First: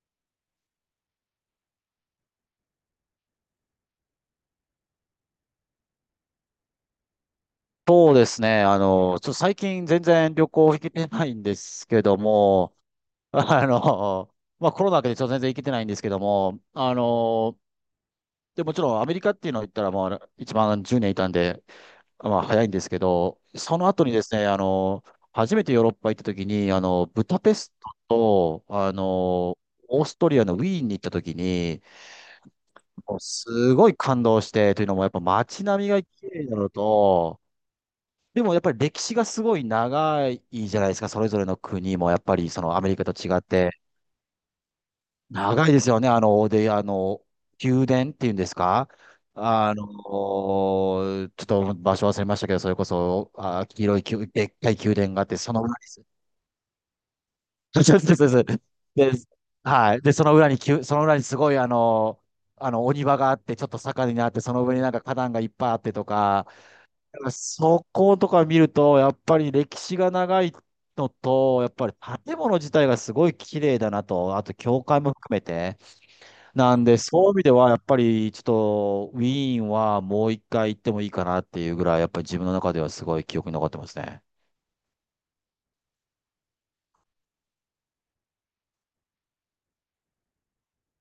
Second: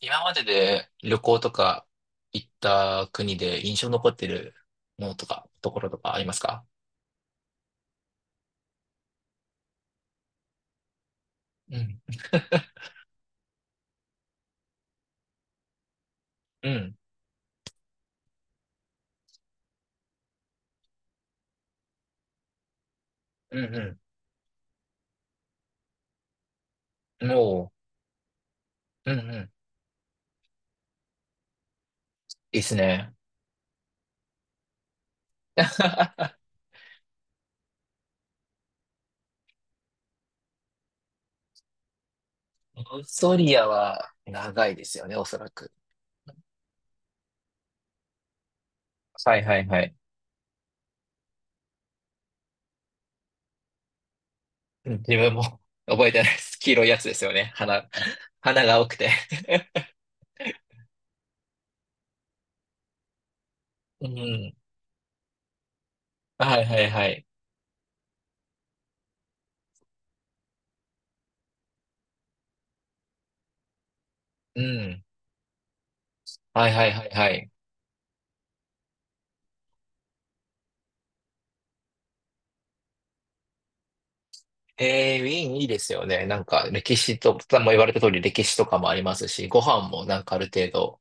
今までで旅行とか行った国で印象に残ってるものとか、ところとかありますか？そうですね。ちょっと最近全然旅行行けてないんでうすん。けども、あの、まあコロナ明けでちょっと全然行けてないんですけども、うん。でもちろんアメリカっていうのを言ったら、まあ一番10年いたんで、まあ早いんですけど、うそのん後にですね、初めてヨーロッパ行った時に、ブうん。ダペもストと、う、うんうん。オーストリアのウィーンに行った時に、いいっすね。もうすごい感動して、というのもやっぱ街並みが綺 麗なのと、でもやっぱり歴史がすごい長いじゃないですか、それぞれの国も、やっぱりそのオアメリカーとス違トっリアて。は長いですよね、おそら長く。いですよね、あの、で、あの、宮殿っていうんですか、はいはいはちい。ょっと場所忘れましたけど、それこそ、黄色い宮、でっかいうん、宮殿自があっ分て、そも の裏に す、覚えてないです。黄色いやつですよね。花、そうです、そうです。花が多くて ではい。で、その裏に宮、その裏にすごい、お庭があって、ちょっと う坂になって、ん。その上になんか花壇がいっぱいあってとか、はいはいはだかい。らそことか見ると、やっぱり歴史が長いのと、やっぱり建物自体がすごい綺麗だなと、あとう教会ん。も含めて。はいなんはいで、はいそういはう意味い。では、やっぱりちょっとウィーンはもう一回行ってもいいかなっていうぐらい、やっぱり自分の中ではすごい記憶に残ってますね。ウィーンいいですよね。なんか歴史と、もう言われた通り歴史とかもありますし、ご飯もなんかある程度、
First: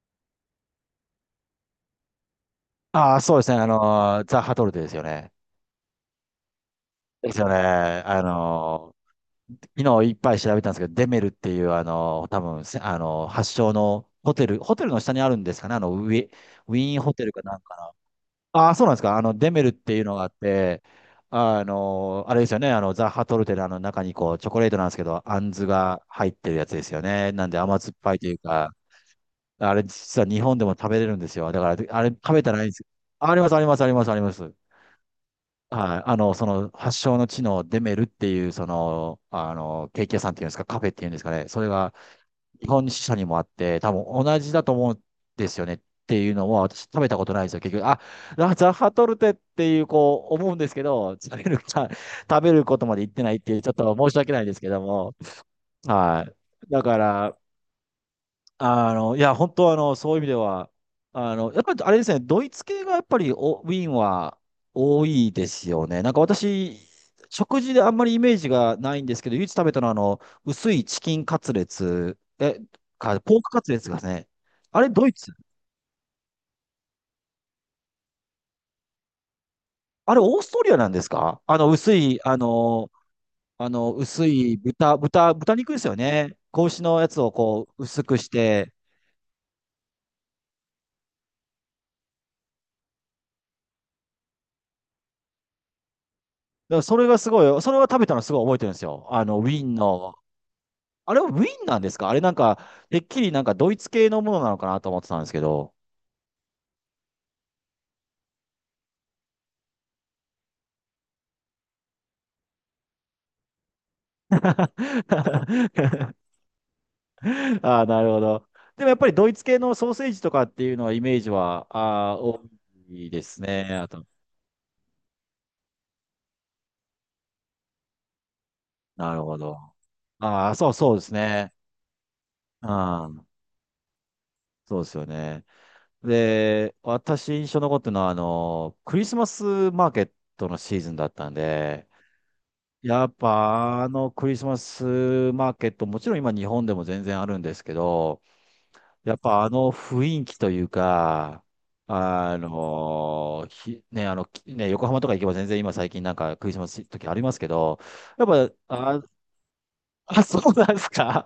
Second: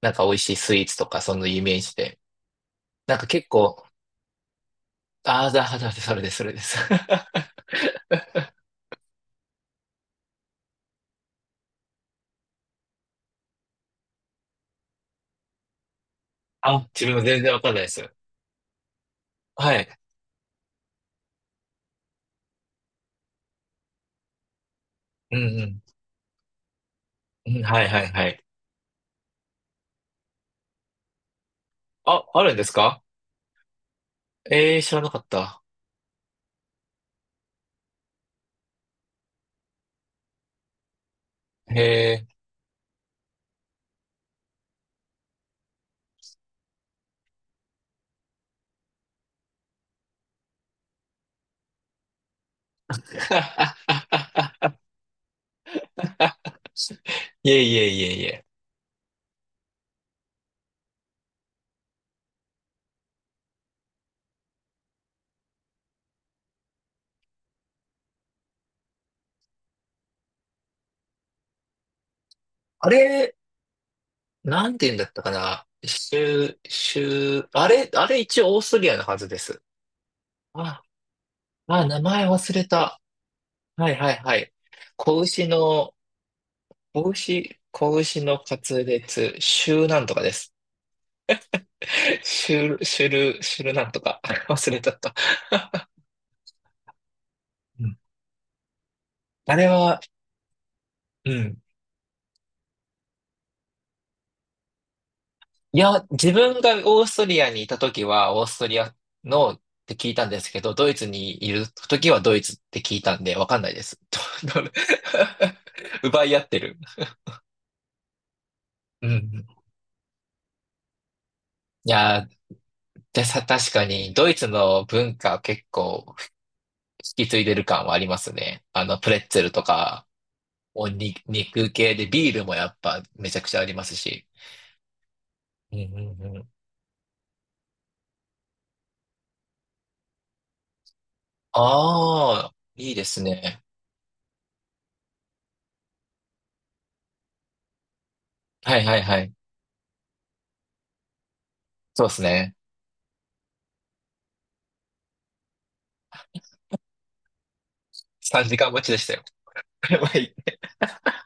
なんか美味しいスイーツとかそのイメージで。なあんあ、かそうで結すね。構、ザ・ハトルテですよね。ああ、だ、だ、だ、それです、それです。ですよね。昨日いっぱい調べたんですけど、デメルっていう、多分せ発祥のホテル、ホテルの下にあるんですかね。ウあ、ィーン自ホ分もテルか全然なわんかんないでか。す。ああ、そうなんですか。デメルはっい。ていうのがあって、あれですよね。ザ・ハトルテのあの中にこう、チョコレートなんですけど、うあんずんが入ってるやつですよね。なうんん。でうん、甘はい酸っはいぱいはというい。か、あれ実は日本でも食べれるんですよ。だから、あれあ、食べあたるんらいでいんですす。か？あります、あります、あります、あります。えー、知らなかった。はい。その、発祥の地のデメルっていう、ケーキ屋さんっていうんですか、カフェっていうんですかね。それへが、え。日本支社にもあって、多分同じだと思うんですよねっていうのは、私食べたことないんですよ、結局。あ、ラザハトルテっていう、こう、思うんですけど、食べることまで言ってないっていう、ちょっと申し訳ないですけ ども。はい。だから、いえいえいえいえ。いや、本当そういう意味では、やっぱりあれですね、ドイツ系がやっぱりおウィーンは多いですよね。なんか私、食事であんまりイメージがないんですけど、唯一食べたのは薄いチキンカツレツ、あれ、ポークカツレツがね、なんあてれ言うんだドっイたかツ、な。あれ一応オーストリアのはずです。あれオーストリアあ、なんですか？あの、薄名い、前あ忘れの、た。あはの、いはい薄はい。い豚、子豚、牛豚肉ですの、よね。子牛のやつをこう、子薄く牛しのて、滑裂、シューなんとかです。シュルなんとか。忘れちゃった。だからそれがすごい、それ うはん、食べたのすごい覚えてるんですよ。ウあィれーンは、のあれはウうィん。ンなんですか？あれなんか、てっきりなんかドイツ系のものなのかなと思ってたんですけど。いや、自分がオーストリアにいた時は、オーストリアのって聞いたんですけど、ドイツにいる時はドイツって聞いたんで、わかんないです。どど 奪い合ってる。ああ、なるほど。でもやっうぱりドイツん。系のソーセージとかっていうのはイメージは、いああ、やー、多いでですさ、ね。確かあと、に、ドイツの文化結構引き継いでる感はありますね。プなレるッほツェルど。とか、ああ、そうそうですね。肉系でビールもやっぱああ、めちゃくちゃありますし。そうですよね。うんうんうん。で、私印象残ってるのは、クリスマスマーケットのシーズンだったんで、ああ、いいでやっすね。ぱあのクリスマスマーケット、もちろん今日本でも全然あるんですけど、はいはいやっはい。ぱあの雰囲気というか、そうですあね。のひ、ね、あの、きね、横浜とか行けば全然今最近なんかクリスマス時ありますけど、やっ3時間待ちぱ、であ、したよ。やあ、い。そうなんですか。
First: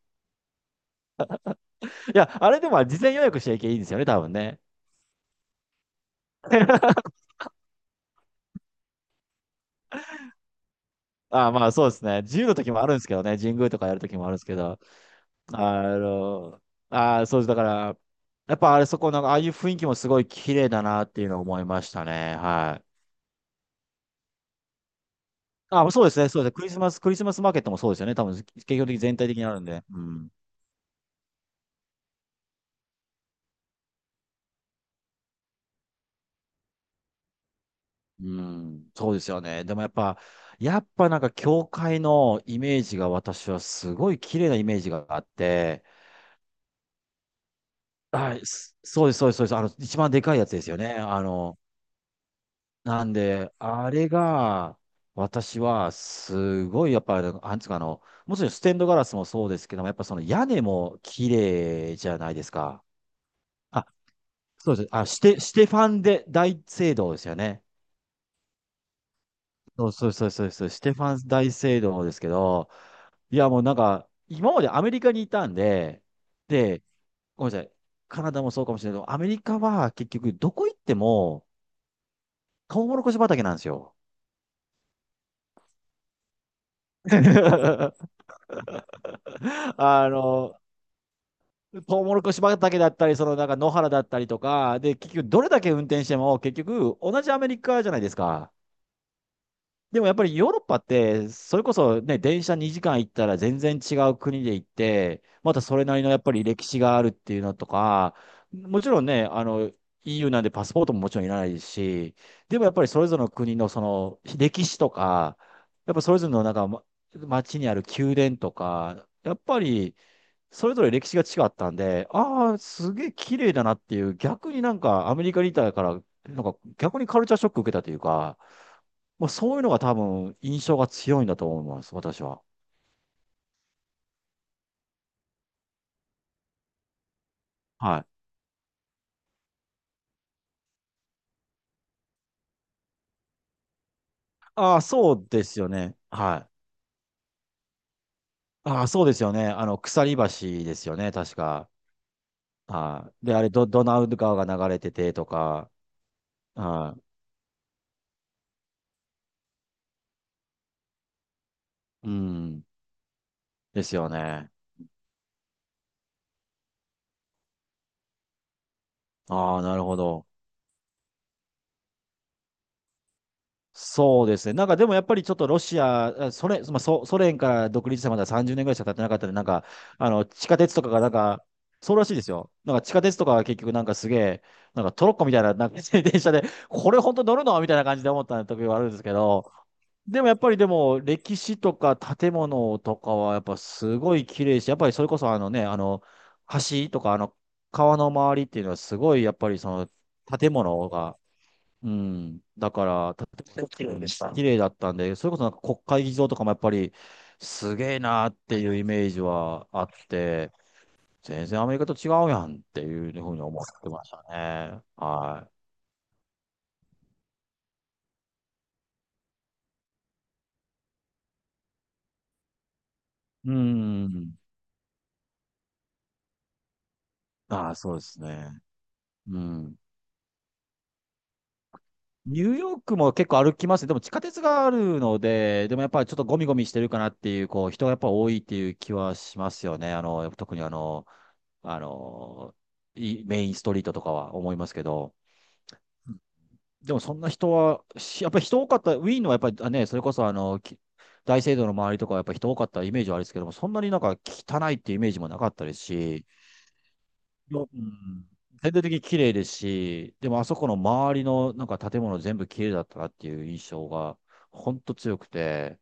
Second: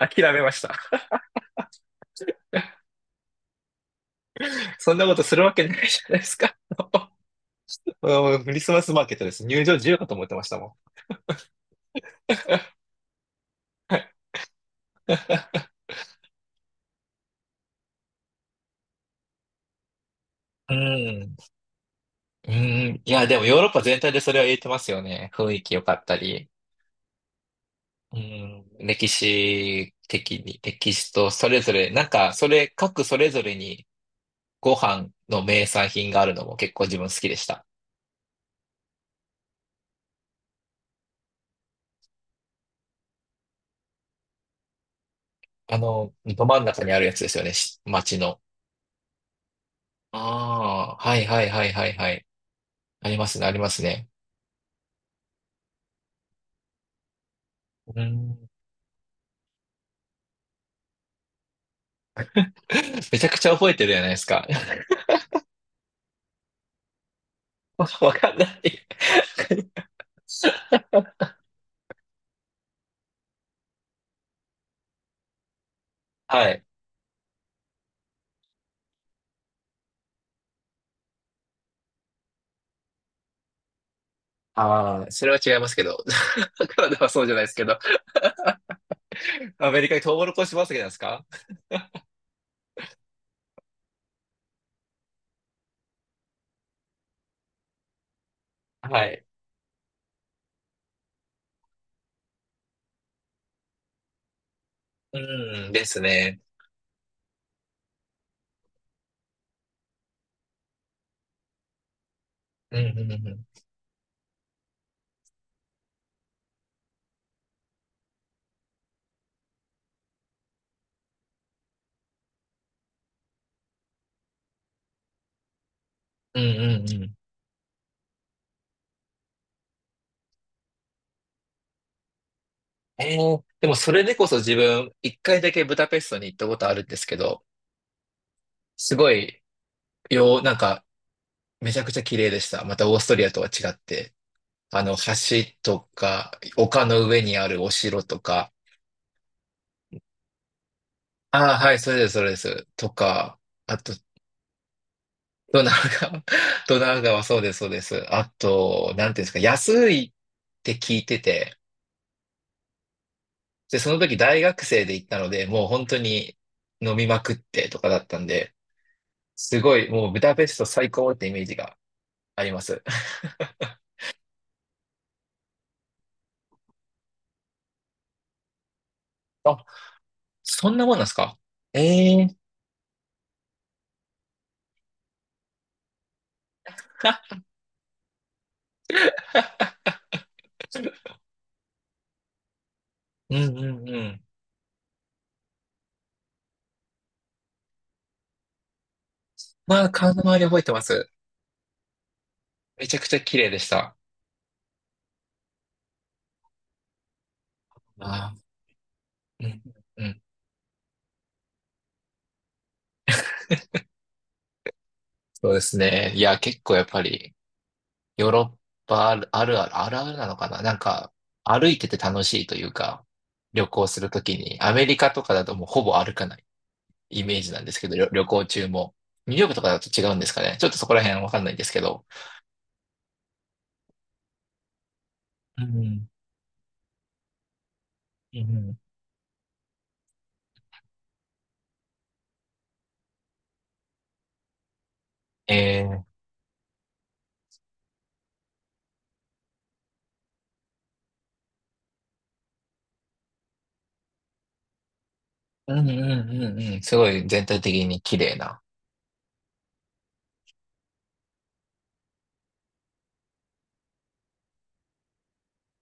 諦めました。いや、あれでも事前予約しちゃいけばいいんですよね、多分ね。そんなことするわけないじゃないですか。うん、クリスマスマーケットです。入場自由かと思ってましたもあ、まあそうですね。自由の時もあるんですけどね、神宮とかやる時もあるんですけど、あの、あ、そうです。だから、やっぱあれそこの、ああいう雰囲気もすごい綺麗ん。うだなっていうのをん。思いましたね。うはん。いや、でもヨーロッパ全体でそれは言えてますよね。雰囲気良あ、かそっうでたすね、そうでり。すね。クリスマスマーケットもそうですよね。う多分、結ん、局的に歴全体的にあるんで。史うん。的に、歴史とそれぞれ、なんか、各それぞれにご飯の名産品があるのも結構自分好きでした。うん。そうですよね。でもやっぱ、やっぱなんか教会のイメージが、私はすごい綺麗なイメージがあって、ど真ん中にあるやつですよね、町はの。い、すそうです、そうです。一番でかいやつですよね。ああ、はいはいはいはいはい。なあんりますね、あで、りますあね。れが、私はすごい、やっぱ、なんつうかうもちん、ろんステンドガラスもそうですけども、やっぱその屋根も綺麗じゃないですか。めちゃくちゃ覚えてるじゃないですか。そうです。ステファンで大聖堂ですよね。わかんない。そうそうそうそうそう、ステファン大聖堂ですけど、いやもうなんか、今までアメリカにいたんで、はい。で、ごめんなさい、カナダもそうかもしれないけど、アメリカは結局どこ行っても、トウモロコシ畑なんですよ。ああ、それは違いますけど。カナダはそうじゃないですけど。アメリカにあトウモロコシの、畑なんですか？トウモロコシ畑だったり、そのなんか野原だったりとか、で、結局どれだけ運転しても、結局同じアメリカじゃないですか。はい。でもやっぱりヨーロッパって、それこそね、電車2時間行ったら全然違う国で行って、またうん、そでれなすりのやっぱね。り歴史があるっていうのとか、もちろんね、EU なんでパスポートももちろんいらないですし、でもやっうぱん、りそうれん、うぞれのん。国のその歴史とか、やっぱそれぞれのなんか街にある宮殿とか、やっぱりそれぞれ歴史が違ったんで、ああ、すげえ綺麗だなっていう、逆になんかアメリカにいたから、うなんんかうん逆にうん。カルチャーショック受けたというか、もうそういうのが多分印象が強いんだと思います、私は。でもそれでこそ自分、一回だけブダペストに行ったことあるんですけど、はい。すごい、なんか、めちゃくちゃ綺麗でした。またオーストリアとは違って、ああ、橋そうですよとね。か、はい。丘の上にあるお城とか、ああ、そうですよね。鎖橋ですよね、確ああ、か。はい、それです、それです。とはい。で、か、あれド、あドと、ナウ川が流れててとドか、ナウ川、ドナはウ川、そうです、そうです。あと、なんていうんですか、安いって聞いてて、い。うん、で、でそすのよ時大ね。学生で行ったので、もう本当に飲みまくってとかだったんで、あすあ、なごるい、ほもうブど。ダペスト最高ってイメージがあります。そうですね。なんかでもやっぱりちょっとロシア、あソ連、ソ連から独立してまだ30年ぐらいしか経ってなかったんで、なんあ、か、地下そ鉄んとなかもんがなんでなんすか？か、そうらしえいでえすー よ。なんか地下鉄とかが結局なんかすげえ、なんかトロッコみたいな、なんか 電車で、これ本当乗るのみたいな感じで思った時はあるんですけど、でもやっぱりでも歴史とか建物とかはうやっぱんうんすうごん。い綺麗し、やっぱりそれこそあのね、橋とか川の周りっていうのはすごいやっぱりそまあ、顔のの周り建覚えてま物す。が、うん。だかめちゃくちら、ゃた綺麗でし綺た。麗でした。綺麗だったんで、それこそ国会議場とかもやっぱり、すげえなーあっていうイメージー、うんはあっうんうん。て、全然アメリカと違うやんっていうふうに思ってましたね。はそうですね。いや、結構やっぱり、ヨーロッパあるあるある、あるあるなのかななんか、歩いてて楽しいというか、い。う旅行するとん。きに、アメリカとかだともうほぼ歩かないイメージなんあであ、すけそど、うです旅行ね。中も。ニうューヨークとかん。だと違うんですかね。ちょっとそこら辺わかんないんですけど。ニューヨークも結構歩きますね。でも地下鉄があるのうで、でもやっぱりんちょっとゴミゴミしてるかなっていう、こう、人がやっぱ多ういんっていううん。気はしますよね。特にあの、メインストリートとかは思いますけど。えー、でもそんな人は、しやっぱり人多かった、ウィーンのはやっぱりね、それこそ大聖堂の周りとかはやっぱり人多かったイメージはあるんですけども、そんなに汚いっていうイメージもなかったうですんうんし、うんうん。すごい全体よう的に綺ん、麗な。全体的に綺麗ですし、でもあそこの周りの建物全部綺麗だったなっていう印象が、ほんと強くて、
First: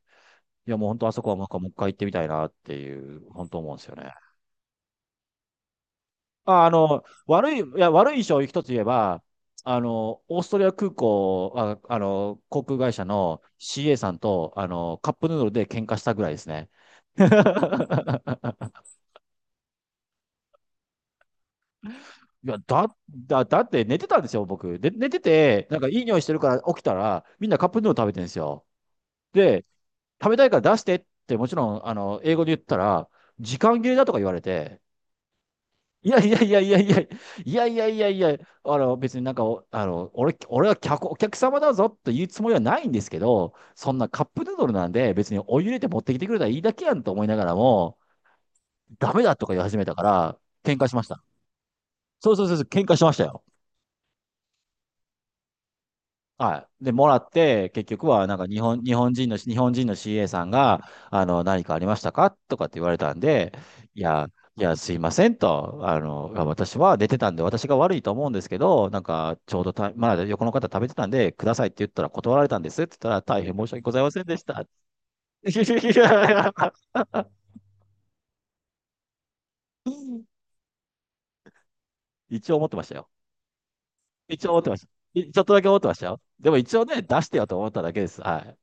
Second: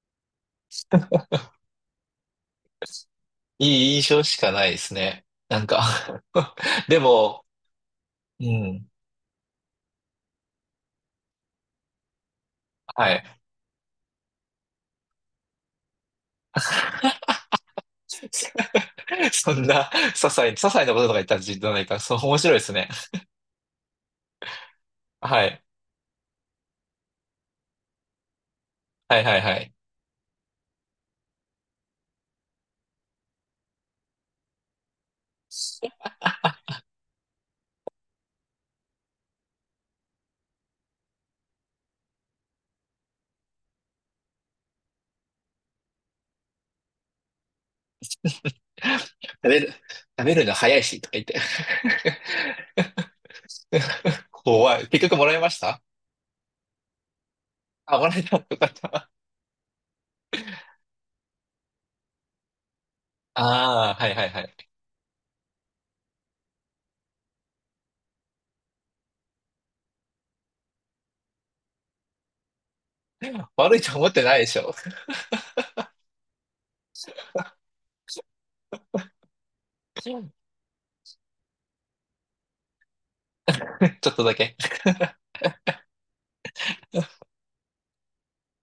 いやもう本当あそこはもう一回行ってみたいなっていう、本当思うんですいよい印ね。象しかないですね。なんか でも、悪い印象をう一つ言えん。ば、オーストリア空港、航空会社はい。の CA さんと、カップヌードルで喧嘩したぐらいですね。そんな、些細なこととか言ったらじゃないから、そう、面い白いや、ですね。だって寝てたんですよ、僕。で、寝てはい。て、なんかいい匂いしてるから起きたら、みんなカップヌードル食べてるんですよ。はいはいはで、い。食べたいから出してって、もちろん、英語で言ったら、時間切れだとか言われて、いやいやいやいやいや、いやいやいやいや、別になんかお、あの、俺、俺はお客様だぞと言うつもりはないんですけど、そんなカップヌードルなんで別にお湯入れて持ってきてくれたらいいだけやんと思いながらも、食ダメだとかべ言いる、始めたか食べら、るの早喧い嘩しし、まとしか言た。って。そうそうそうそう、喧嘩しましたよ。怖い。結局もらいました？はい。で、もらって、結あ、も局らえは、た。よかった。日本人の CA さんが、何かありましたかとかって言われたんで、ああ、いはいはや、いはい。いや、すいませんと、私は出てたんで、私が悪いと思うんですけど、なんか、ちょうどた、まだ横の方食べてたんで、くださいって言ったら断られたんですって言ったら、大変申し悪い訳ごとざい思っませてんなでいしでした。ょ。いやちょ一応思ってましたよ。っとだ一応け。思ってました。ちょっとだけ思ってましたよ。でも一応ね、出してよと思っただけです。はい。